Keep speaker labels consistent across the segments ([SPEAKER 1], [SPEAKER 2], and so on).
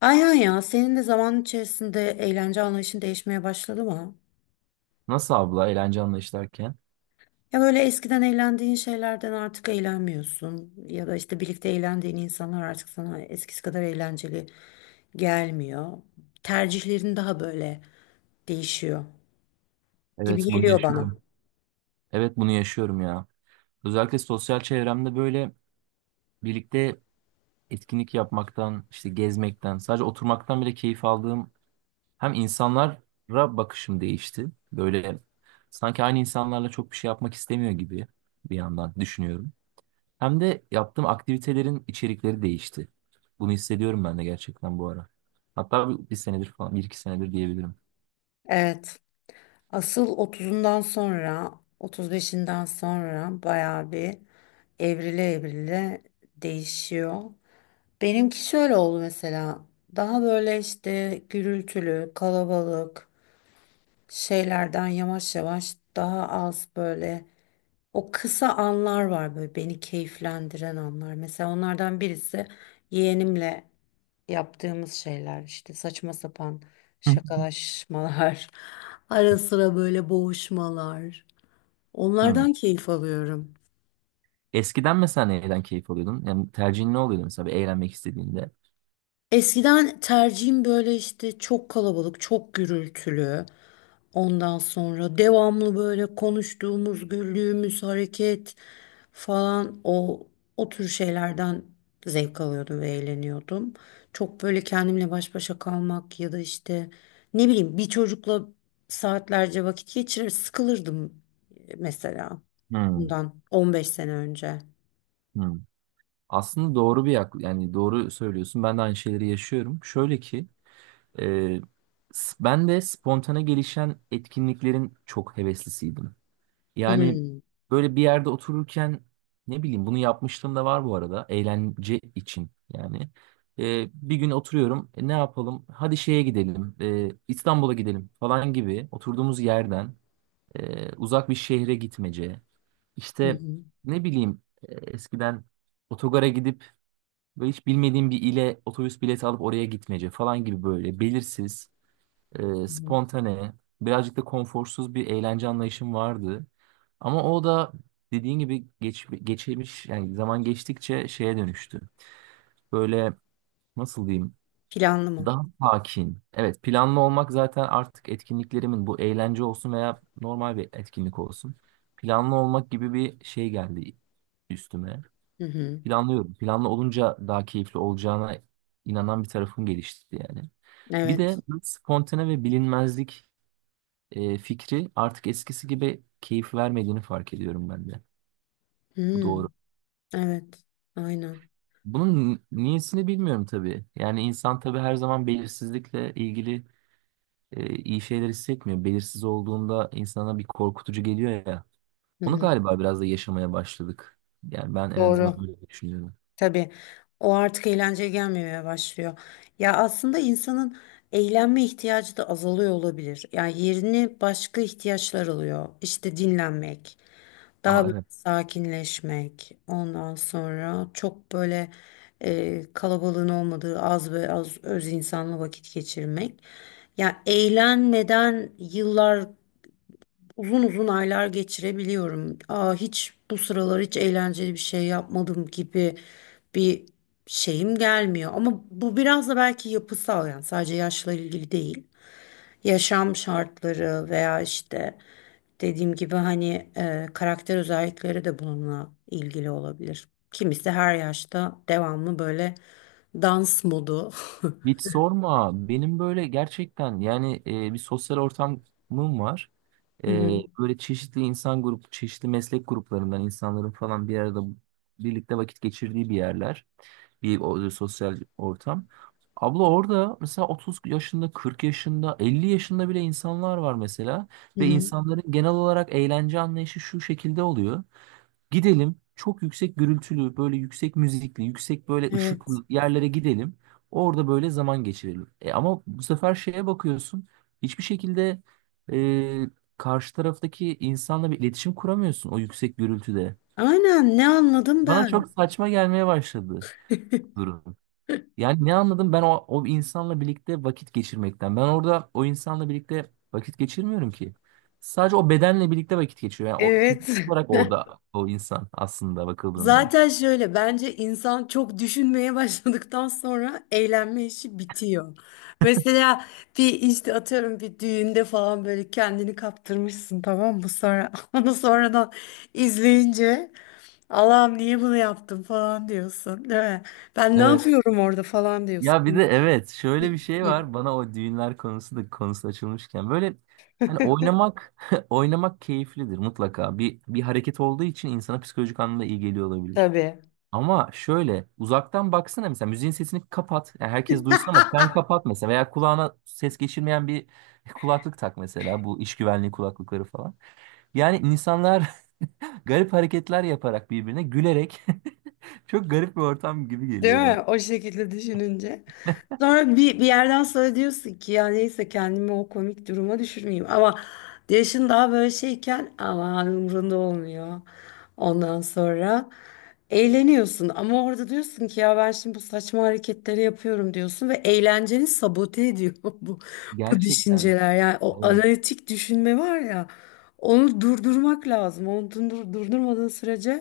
[SPEAKER 1] Aynen ya senin de zaman içerisinde eğlence anlayışın değişmeye başladı mı?
[SPEAKER 2] Nasıl abla eğlence anlayışlarken?
[SPEAKER 1] Ya böyle eskiden eğlendiğin şeylerden artık eğlenmiyorsun ya da işte birlikte eğlendiğin insanlar artık sana eskisi kadar eğlenceli gelmiyor. Tercihlerin daha böyle değişiyor gibi
[SPEAKER 2] Evet, bunu
[SPEAKER 1] geliyor bana.
[SPEAKER 2] yaşıyorum. Evet, bunu yaşıyorum ya. Özellikle sosyal çevremde böyle birlikte etkinlik yapmaktan, işte gezmekten, sadece oturmaktan bile keyif aldığım hem insanlara bakışım değişti. Böyle sanki aynı insanlarla çok bir şey yapmak istemiyor gibi bir yandan düşünüyorum. Hem de yaptığım aktivitelerin içerikleri değişti. Bunu hissediyorum ben de gerçekten bu ara. Hatta bir senedir falan, bir iki senedir diyebilirim.
[SPEAKER 1] Evet. Asıl otuzundan sonra otuz beşinden sonra bayağı bir evrile evrile değişiyor. Benimki şöyle oldu mesela. Daha böyle işte gürültülü, kalabalık şeylerden yavaş yavaş daha az böyle o kısa anlar var böyle beni keyiflendiren anlar. Mesela onlardan birisi yeğenimle yaptığımız şeyler işte saçma sapan
[SPEAKER 2] Hı.
[SPEAKER 1] şakalaşmalar, ara sıra böyle boğuşmalar.
[SPEAKER 2] Hı.
[SPEAKER 1] Onlardan keyif alıyorum.
[SPEAKER 2] Eskiden mesela neyden keyif alıyordun? Yani tercihin ne oluyordu mesela bir eğlenmek istediğinde?
[SPEAKER 1] Eskiden tercihim böyle işte çok kalabalık, çok gürültülü. Ondan sonra devamlı böyle konuştuğumuz, güldüğümüz hareket falan o tür şeylerden zevk alıyordum ve eğleniyordum. Çok böyle kendimle baş başa kalmak ya da işte ne bileyim bir çocukla saatlerce vakit geçirir sıkılırdım mesela
[SPEAKER 2] Hmm.
[SPEAKER 1] bundan 15 sene önce.
[SPEAKER 2] Hmm. Aslında doğru bir yak yani doğru söylüyorsun. Ben de aynı şeyleri yaşıyorum. Şöyle ki e, ben de spontane gelişen etkinliklerin çok heveslisiydim. Yani
[SPEAKER 1] Hmm.
[SPEAKER 2] böyle bir yerde otururken ne bileyim bunu yapmışlığım da var bu arada eğlence için yani. Bir gün oturuyorum: "E, ne yapalım, hadi şeye gidelim, İstanbul'a gidelim" falan gibi oturduğumuz yerden uzak bir şehre gitmece.
[SPEAKER 1] Hı
[SPEAKER 2] İşte
[SPEAKER 1] hı.
[SPEAKER 2] ne bileyim, eskiden otogara gidip böyle hiç bilmediğim bir ile otobüs bileti alıp oraya gitmece falan gibi böyle belirsiz,
[SPEAKER 1] Hı hı.
[SPEAKER 2] spontane, birazcık da konforsuz bir eğlence anlayışım vardı. Ama o da dediğin gibi geçmiş yani zaman geçtikçe şeye dönüştü. Böyle nasıl diyeyim?
[SPEAKER 1] Planlı mı?
[SPEAKER 2] Daha sakin. Evet, planlı olmak zaten artık etkinliklerimin, bu eğlence olsun veya normal bir etkinlik olsun, planlı olmak gibi bir şey geldi üstüme.
[SPEAKER 1] Hı hı.
[SPEAKER 2] Planlıyorum. Planlı olunca daha keyifli olacağına inanan bir tarafım gelişti yani. Bir de
[SPEAKER 1] Evet.
[SPEAKER 2] spontane ve bilinmezlik fikri artık eskisi gibi keyif vermediğini fark ediyorum ben de. Bu
[SPEAKER 1] Hmm,
[SPEAKER 2] doğru.
[SPEAKER 1] evet, aynen.
[SPEAKER 2] Bunun niyesini bilmiyorum tabii. Yani insan tabii her zaman belirsizlikle ilgili iyi şeyler hissetmiyor. Belirsiz olduğunda insana bir korkutucu geliyor ya.
[SPEAKER 1] Hı
[SPEAKER 2] Onu
[SPEAKER 1] hı,
[SPEAKER 2] galiba biraz da yaşamaya başladık. Yani ben en azından
[SPEAKER 1] doğru.
[SPEAKER 2] böyle düşünüyorum.
[SPEAKER 1] Tabii. O artık eğlenceye gelmemeye başlıyor. Ya aslında insanın eğlenme ihtiyacı da azalıyor olabilir. Yani yerini başka ihtiyaçlar alıyor. İşte dinlenmek, daha
[SPEAKER 2] Aa,
[SPEAKER 1] böyle
[SPEAKER 2] evet.
[SPEAKER 1] sakinleşmek. Ondan sonra çok böyle kalabalığın olmadığı az ve az öz insanla vakit geçirmek. Ya eğlenmeden yıllar, uzun uzun aylar geçirebiliyorum. Aa, hiç bu sıralar hiç eğlenceli bir şey yapmadım gibi bir şeyim gelmiyor. Ama bu biraz da belki yapısal, yani sadece yaşla ilgili değil. Yaşam şartları veya işte dediğim gibi hani karakter özellikleri de bununla ilgili olabilir. Kimisi her yaşta devamlı böyle dans modu.
[SPEAKER 2] Hiç sorma. Benim böyle gerçekten yani bir sosyal ortamım var.
[SPEAKER 1] Hı hı.
[SPEAKER 2] Böyle çeşitli meslek gruplarından insanların falan bir arada birlikte vakit geçirdiği bir yerler, bir sosyal ortam. Abla orada mesela 30 yaşında, 40 yaşında, 50 yaşında bile insanlar var mesela
[SPEAKER 1] Hı
[SPEAKER 2] ve
[SPEAKER 1] hı.
[SPEAKER 2] insanların genel olarak eğlence anlayışı şu şekilde oluyor. Gidelim çok yüksek gürültülü, böyle yüksek müzikli, yüksek böyle
[SPEAKER 1] Evet.
[SPEAKER 2] ışıklı yerlere gidelim. Orada böyle zaman geçirelim. E, ama bu sefer şeye bakıyorsun. Hiçbir şekilde karşı taraftaki insanla bir iletişim kuramıyorsun o yüksek gürültüde.
[SPEAKER 1] Aynen, ne anladım
[SPEAKER 2] Bana
[SPEAKER 1] ben?
[SPEAKER 2] çok saçma gelmeye başladı durum. Yani ne anladım ben o insanla birlikte vakit geçirmekten. Ben orada o insanla birlikte vakit geçirmiyorum ki. Sadece o bedenle birlikte vakit geçiyor. Yani o
[SPEAKER 1] Evet.
[SPEAKER 2] fiziksel olarak orada o insan aslında bakıldığında.
[SPEAKER 1] Zaten şöyle, bence insan çok düşünmeye başladıktan sonra eğlenme işi bitiyor. Mesela bir işte atıyorum bir düğünde falan böyle kendini kaptırmışsın, tamam mı? Sonra onu sonradan izleyince Allah'ım niye bunu yaptım falan diyorsun, değil mi? Ben ne
[SPEAKER 2] Evet.
[SPEAKER 1] yapıyorum orada falan diyorsun.
[SPEAKER 2] Ya bir de evet, şöyle bir şey
[SPEAKER 1] Hı,
[SPEAKER 2] var bana, o düğünler konusu açılmışken böyle, hani oynamak oynamak keyiflidir mutlaka, bir hareket olduğu için insana psikolojik anlamda iyi geliyor olabilir.
[SPEAKER 1] tabii.
[SPEAKER 2] Ama şöyle uzaktan baksana, mesela müziğin sesini kapat, yani herkes duysun ama sen kapat mesela, veya kulağına ses geçirmeyen bir kulaklık tak mesela, bu iş güvenliği kulaklıkları falan. Yani insanlar garip hareketler yaparak birbirine gülerek çok garip bir ortam gibi
[SPEAKER 1] Değil
[SPEAKER 2] geliyor bana.
[SPEAKER 1] mi? O şekilde düşününce. Sonra bir yerden sonra diyorsun ki ya neyse, kendimi o komik duruma düşürmeyeyim. Ama yaşın daha böyle şeyken aman, umurunda olmuyor. Ondan sonra eğleniyorsun. Ama orada diyorsun ki ya ben şimdi bu saçma hareketleri yapıyorum diyorsun. Ve eğlenceni sabote ediyor bu
[SPEAKER 2] Gerçekten.
[SPEAKER 1] düşünceler. Yani o
[SPEAKER 2] Evet,
[SPEAKER 1] analitik düşünme var ya, onu durdurmak lazım. Onu durdurmadığın sürece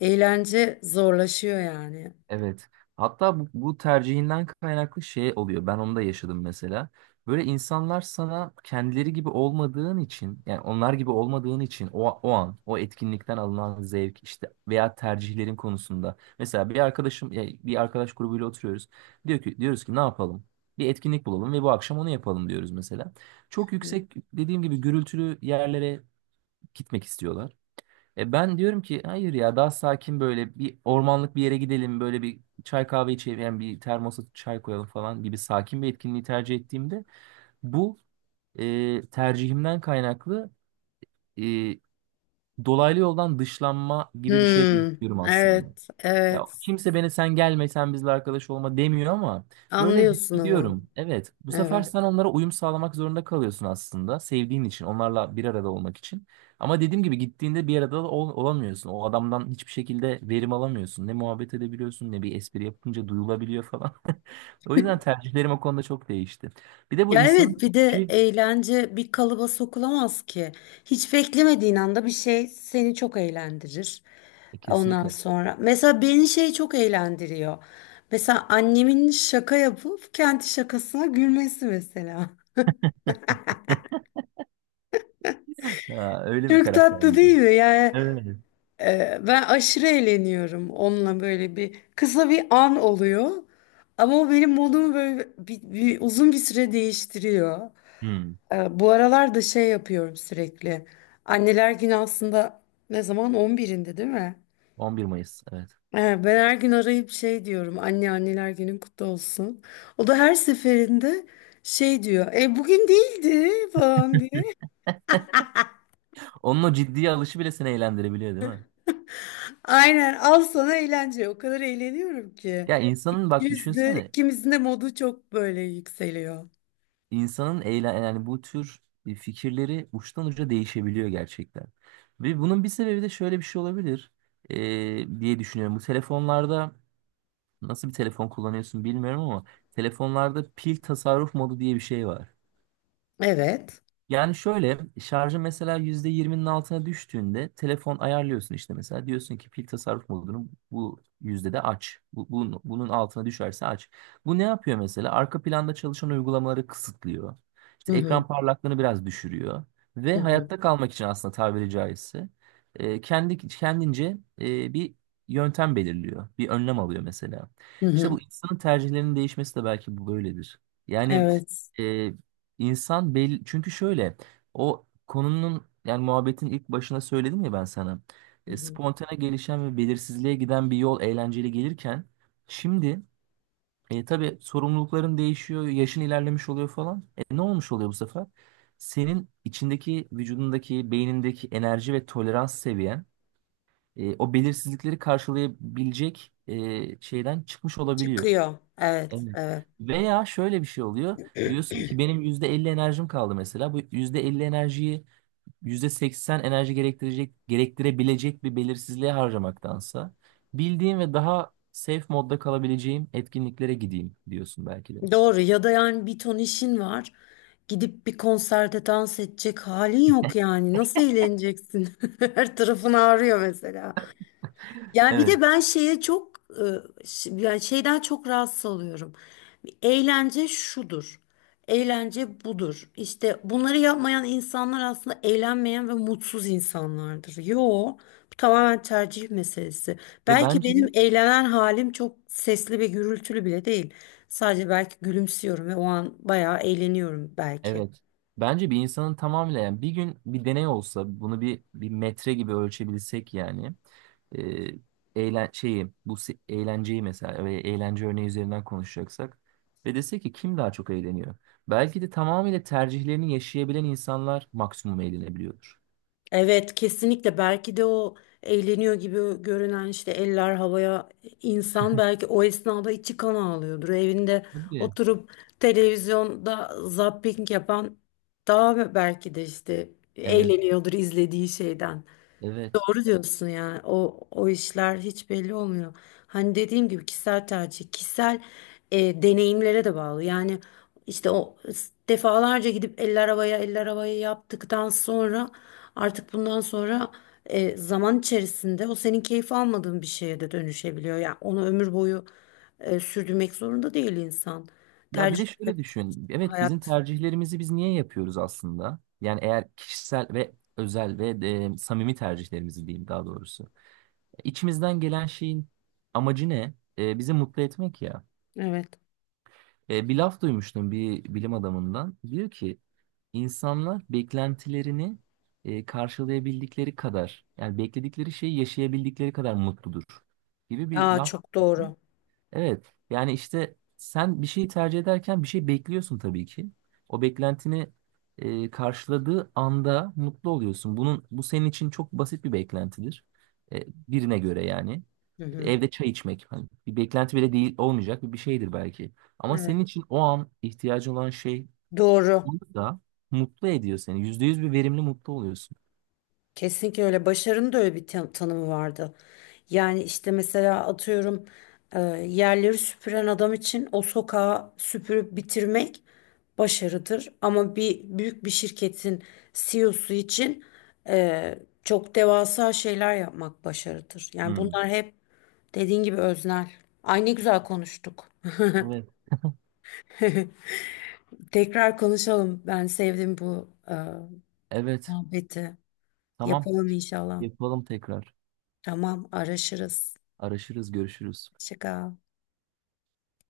[SPEAKER 1] eğlence zorlaşıyor yani.
[SPEAKER 2] evet. Hatta bu tercihinden kaynaklı şey oluyor. Ben onu da yaşadım mesela. Böyle insanlar sana kendileri gibi olmadığın için, yani onlar gibi olmadığın için o an, o etkinlikten alınan zevk işte veya tercihlerin konusunda. Mesela bir arkadaşım, ya bir arkadaş grubuyla oturuyoruz. Diyor ki, diyoruz ki ne yapalım? Bir etkinlik bulalım ve bu akşam onu yapalım diyoruz mesela. Çok yüksek dediğim gibi gürültülü yerlere gitmek istiyorlar. E, ben diyorum ki hayır ya, daha sakin böyle bir ormanlık bir yere gidelim, böyle bir çay kahve içelim yani bir termosa çay koyalım falan gibi sakin bir etkinliği tercih ettiğimde bu tercihimden kaynaklı e, dolaylı yoldan dışlanma gibi bir şey de
[SPEAKER 1] Hmm,
[SPEAKER 2] yaşıyorum aslında.
[SPEAKER 1] evet,
[SPEAKER 2] Ya
[SPEAKER 1] evet.
[SPEAKER 2] kimse beni sen gelme, sen bizle arkadaş olma demiyor ama böyle
[SPEAKER 1] Anlıyorsun ama.
[SPEAKER 2] hissediyorum. Evet, bu sefer
[SPEAKER 1] Evet.
[SPEAKER 2] sen onlara uyum sağlamak zorunda kalıyorsun aslında, sevdiğin için, onlarla bir arada olmak için. Ama dediğim gibi gittiğinde bir arada olamıyorsun. O adamdan hiçbir şekilde verim alamıyorsun. Ne muhabbet edebiliyorsun, ne bir espri yapınca duyulabiliyor falan. O yüzden tercihlerim o konuda çok değişti. Bir de bu
[SPEAKER 1] Ya
[SPEAKER 2] insanın
[SPEAKER 1] evet, bir de
[SPEAKER 2] tercihi.
[SPEAKER 1] eğlence bir kalıba sokulamaz ki. Hiç beklemediğin anda bir şey seni çok eğlendirir.
[SPEAKER 2] E,
[SPEAKER 1] Ondan
[SPEAKER 2] kesinlikle.
[SPEAKER 1] sonra mesela beni şey çok eğlendiriyor. Mesela annemin şaka yapıp kendi şakasına gülmesi mesela.
[SPEAKER 2] Ha, öyle bir
[SPEAKER 1] Çok
[SPEAKER 2] karakter.
[SPEAKER 1] tatlı değil mi? Yani.
[SPEAKER 2] Evet.
[SPEAKER 1] Ben aşırı eğleniyorum onunla, böyle bir kısa bir an oluyor. Ama o benim modumu böyle uzun bir süre değiştiriyor.
[SPEAKER 2] Hmm.
[SPEAKER 1] Bu aralar da şey yapıyorum sürekli. Anneler Günü aslında ne zaman? 11'inde değil mi?
[SPEAKER 2] 11 Mayıs, evet.
[SPEAKER 1] Ben her gün arayıp şey diyorum. Anne, anneler günün kutlu olsun. O da her seferinde şey diyor. E bugün değildi falan diye.
[SPEAKER 2] Onun o ciddiye alışı bile seni eğlendirebiliyor değil mi?
[SPEAKER 1] Aynen, al sana eğlence. O kadar eğleniyorum ki.
[SPEAKER 2] Ya insanın bak
[SPEAKER 1] Yüzde
[SPEAKER 2] düşünsene,
[SPEAKER 1] ikimizin de modu çok böyle yükseliyor.
[SPEAKER 2] insanın eyle yani bu tür fikirleri uçtan uca değişebiliyor gerçekten. Ve bunun bir sebebi de şöyle bir şey olabilir, diye düşünüyorum. Bu telefonlarda, nasıl bir telefon kullanıyorsun bilmiyorum ama telefonlarda pil tasarruf modu diye bir şey var.
[SPEAKER 1] Evet.
[SPEAKER 2] Yani şöyle, şarjı mesela %20'nin altına düştüğünde telefon ayarlıyorsun, işte mesela diyorsun ki pil tasarruf modunu bu yüzdede aç. Bunun altına düşerse aç. Bu ne yapıyor mesela? Arka planda çalışan uygulamaları kısıtlıyor.
[SPEAKER 1] Hı
[SPEAKER 2] İşte
[SPEAKER 1] hı.
[SPEAKER 2] ekran parlaklığını biraz düşürüyor ve
[SPEAKER 1] Hı hı.
[SPEAKER 2] hayatta kalmak için aslında tabiri caizse kendi kendince bir yöntem belirliyor. Bir önlem alıyor mesela.
[SPEAKER 1] Hı
[SPEAKER 2] İşte
[SPEAKER 1] hı.
[SPEAKER 2] bu insanın tercihlerinin değişmesi de belki bu böyledir. Yani
[SPEAKER 1] Evet.
[SPEAKER 2] e, İnsan belli çünkü şöyle, o konunun yani muhabbetin ilk başına söyledim ya ben sana.
[SPEAKER 1] Hı
[SPEAKER 2] E,
[SPEAKER 1] hı.
[SPEAKER 2] spontane gelişen ve belirsizliğe giden bir yol eğlenceli gelirken şimdi tabii sorumlulukların değişiyor, yaşın ilerlemiş oluyor falan. E, ne olmuş oluyor bu sefer? Senin içindeki, vücudundaki, beynindeki enerji ve tolerans seviyen o belirsizlikleri karşılayabilecek şeyden çıkmış olabiliyor.
[SPEAKER 1] Çıkıyor. Evet,
[SPEAKER 2] Evet.
[SPEAKER 1] evet.
[SPEAKER 2] Veya şöyle bir şey oluyor. Diyorsun ki benim %50 enerjim kaldı mesela. Bu %50 enerjiyi %80 enerji gerektirecek, gerektirebilecek bir belirsizliğe harcamaktansa bildiğim ve daha safe modda kalabileceğim etkinliklere gideyim diyorsun belki de.
[SPEAKER 1] Doğru, ya da yani bir ton işin var. Gidip bir konserde dans edecek halin yok yani. Nasıl eğleneceksin? Her tarafın ağrıyor mesela. Ya bir
[SPEAKER 2] Evet.
[SPEAKER 1] de ben şeye çok yani şeyden çok rahatsız oluyorum. Eğlence şudur. Eğlence budur. İşte bunları yapmayan insanlar aslında eğlenmeyen ve mutsuz insanlardır. Yo, bu tamamen tercih meselesi.
[SPEAKER 2] Ve
[SPEAKER 1] Belki benim
[SPEAKER 2] bence.
[SPEAKER 1] eğlenen halim çok sesli ve gürültülü bile değil. Sadece belki gülümsüyorum ve o an bayağı eğleniyorum belki.
[SPEAKER 2] Evet. Bence bir insanın tamamıyla, yani bir gün bir deney olsa bunu bir metre gibi ölçebilsek yani e, eğlenceyi mesela ve eğlence örneği üzerinden konuşacaksak ve desek ki kim daha çok eğleniyor? Belki de tamamıyla tercihlerini yaşayabilen insanlar maksimum eğlenebiliyordur.
[SPEAKER 1] Evet, kesinlikle. Belki de o eğleniyor gibi görünen, işte eller havaya, insan belki o esnada içi kan ağlıyordur. Evinde
[SPEAKER 2] Tabii.
[SPEAKER 1] oturup televizyonda zapping yapan daha belki de işte
[SPEAKER 2] Evet,
[SPEAKER 1] eğleniyordur izlediği şeyden.
[SPEAKER 2] evet.
[SPEAKER 1] Doğru diyorsun, yani o işler hiç belli olmuyor. Hani dediğim gibi kişisel tercih, kişisel deneyimlere de bağlı. Yani işte defalarca gidip eller havaya eller havaya yaptıktan sonra, artık bundan sonra zaman içerisinde o senin keyif almadığın bir şeye de dönüşebiliyor. Yani onu ömür boyu sürdürmek zorunda değil insan.
[SPEAKER 2] Ya bir
[SPEAKER 1] Tercih
[SPEAKER 2] de şöyle düşün. Evet, bizim
[SPEAKER 1] hayat.
[SPEAKER 2] tercihlerimizi biz niye yapıyoruz aslında? Yani eğer kişisel ve özel ve samimi tercihlerimizi diyeyim daha doğrusu. İçimizden gelen şeyin amacı ne? E, bizi mutlu etmek ya.
[SPEAKER 1] Evet.
[SPEAKER 2] E, bir laf duymuştum bir bilim adamından. Diyor ki insanlar beklentilerini karşılayabildikleri kadar yani bekledikleri şeyi yaşayabildikleri kadar mutludur gibi bir
[SPEAKER 1] Aa,
[SPEAKER 2] laf.
[SPEAKER 1] çok doğru.
[SPEAKER 2] Evet. Yani işte sen bir şeyi tercih ederken bir şey bekliyorsun tabii ki. O beklentini karşıladığı anda mutlu oluyorsun. Bunun, bu senin için çok basit bir beklentidir. E, birine göre yani.
[SPEAKER 1] Hı hı.
[SPEAKER 2] Evde çay içmek hani bir beklenti bile değil, olmayacak bir şeydir belki. Ama
[SPEAKER 1] Evet.
[SPEAKER 2] senin için o an ihtiyacı olan şey
[SPEAKER 1] Doğru.
[SPEAKER 2] da mutlu ediyor seni. %100 bir verimli mutlu oluyorsun.
[SPEAKER 1] Kesinlikle öyle. Başarının da öyle bir tanımı vardı. Yani işte mesela atıyorum, e, yerleri süpüren adam için o sokağı süpürüp bitirmek başarıdır. Ama bir büyük bir şirketin CEO'su için e, çok devasa şeyler yapmak başarıdır. Yani
[SPEAKER 2] Hmm.
[SPEAKER 1] bunlar hep dediğin gibi öznel. Ay, ne güzel konuştuk.
[SPEAKER 2] Evet.
[SPEAKER 1] Tekrar konuşalım. Ben sevdim bu
[SPEAKER 2] Evet.
[SPEAKER 1] muhabbeti.
[SPEAKER 2] Tamam.
[SPEAKER 1] Yapalım inşallah.
[SPEAKER 2] Yapalım tekrar.
[SPEAKER 1] Tamam, araşırız.
[SPEAKER 2] Araşırız, görüşürüz.
[SPEAKER 1] Şikar.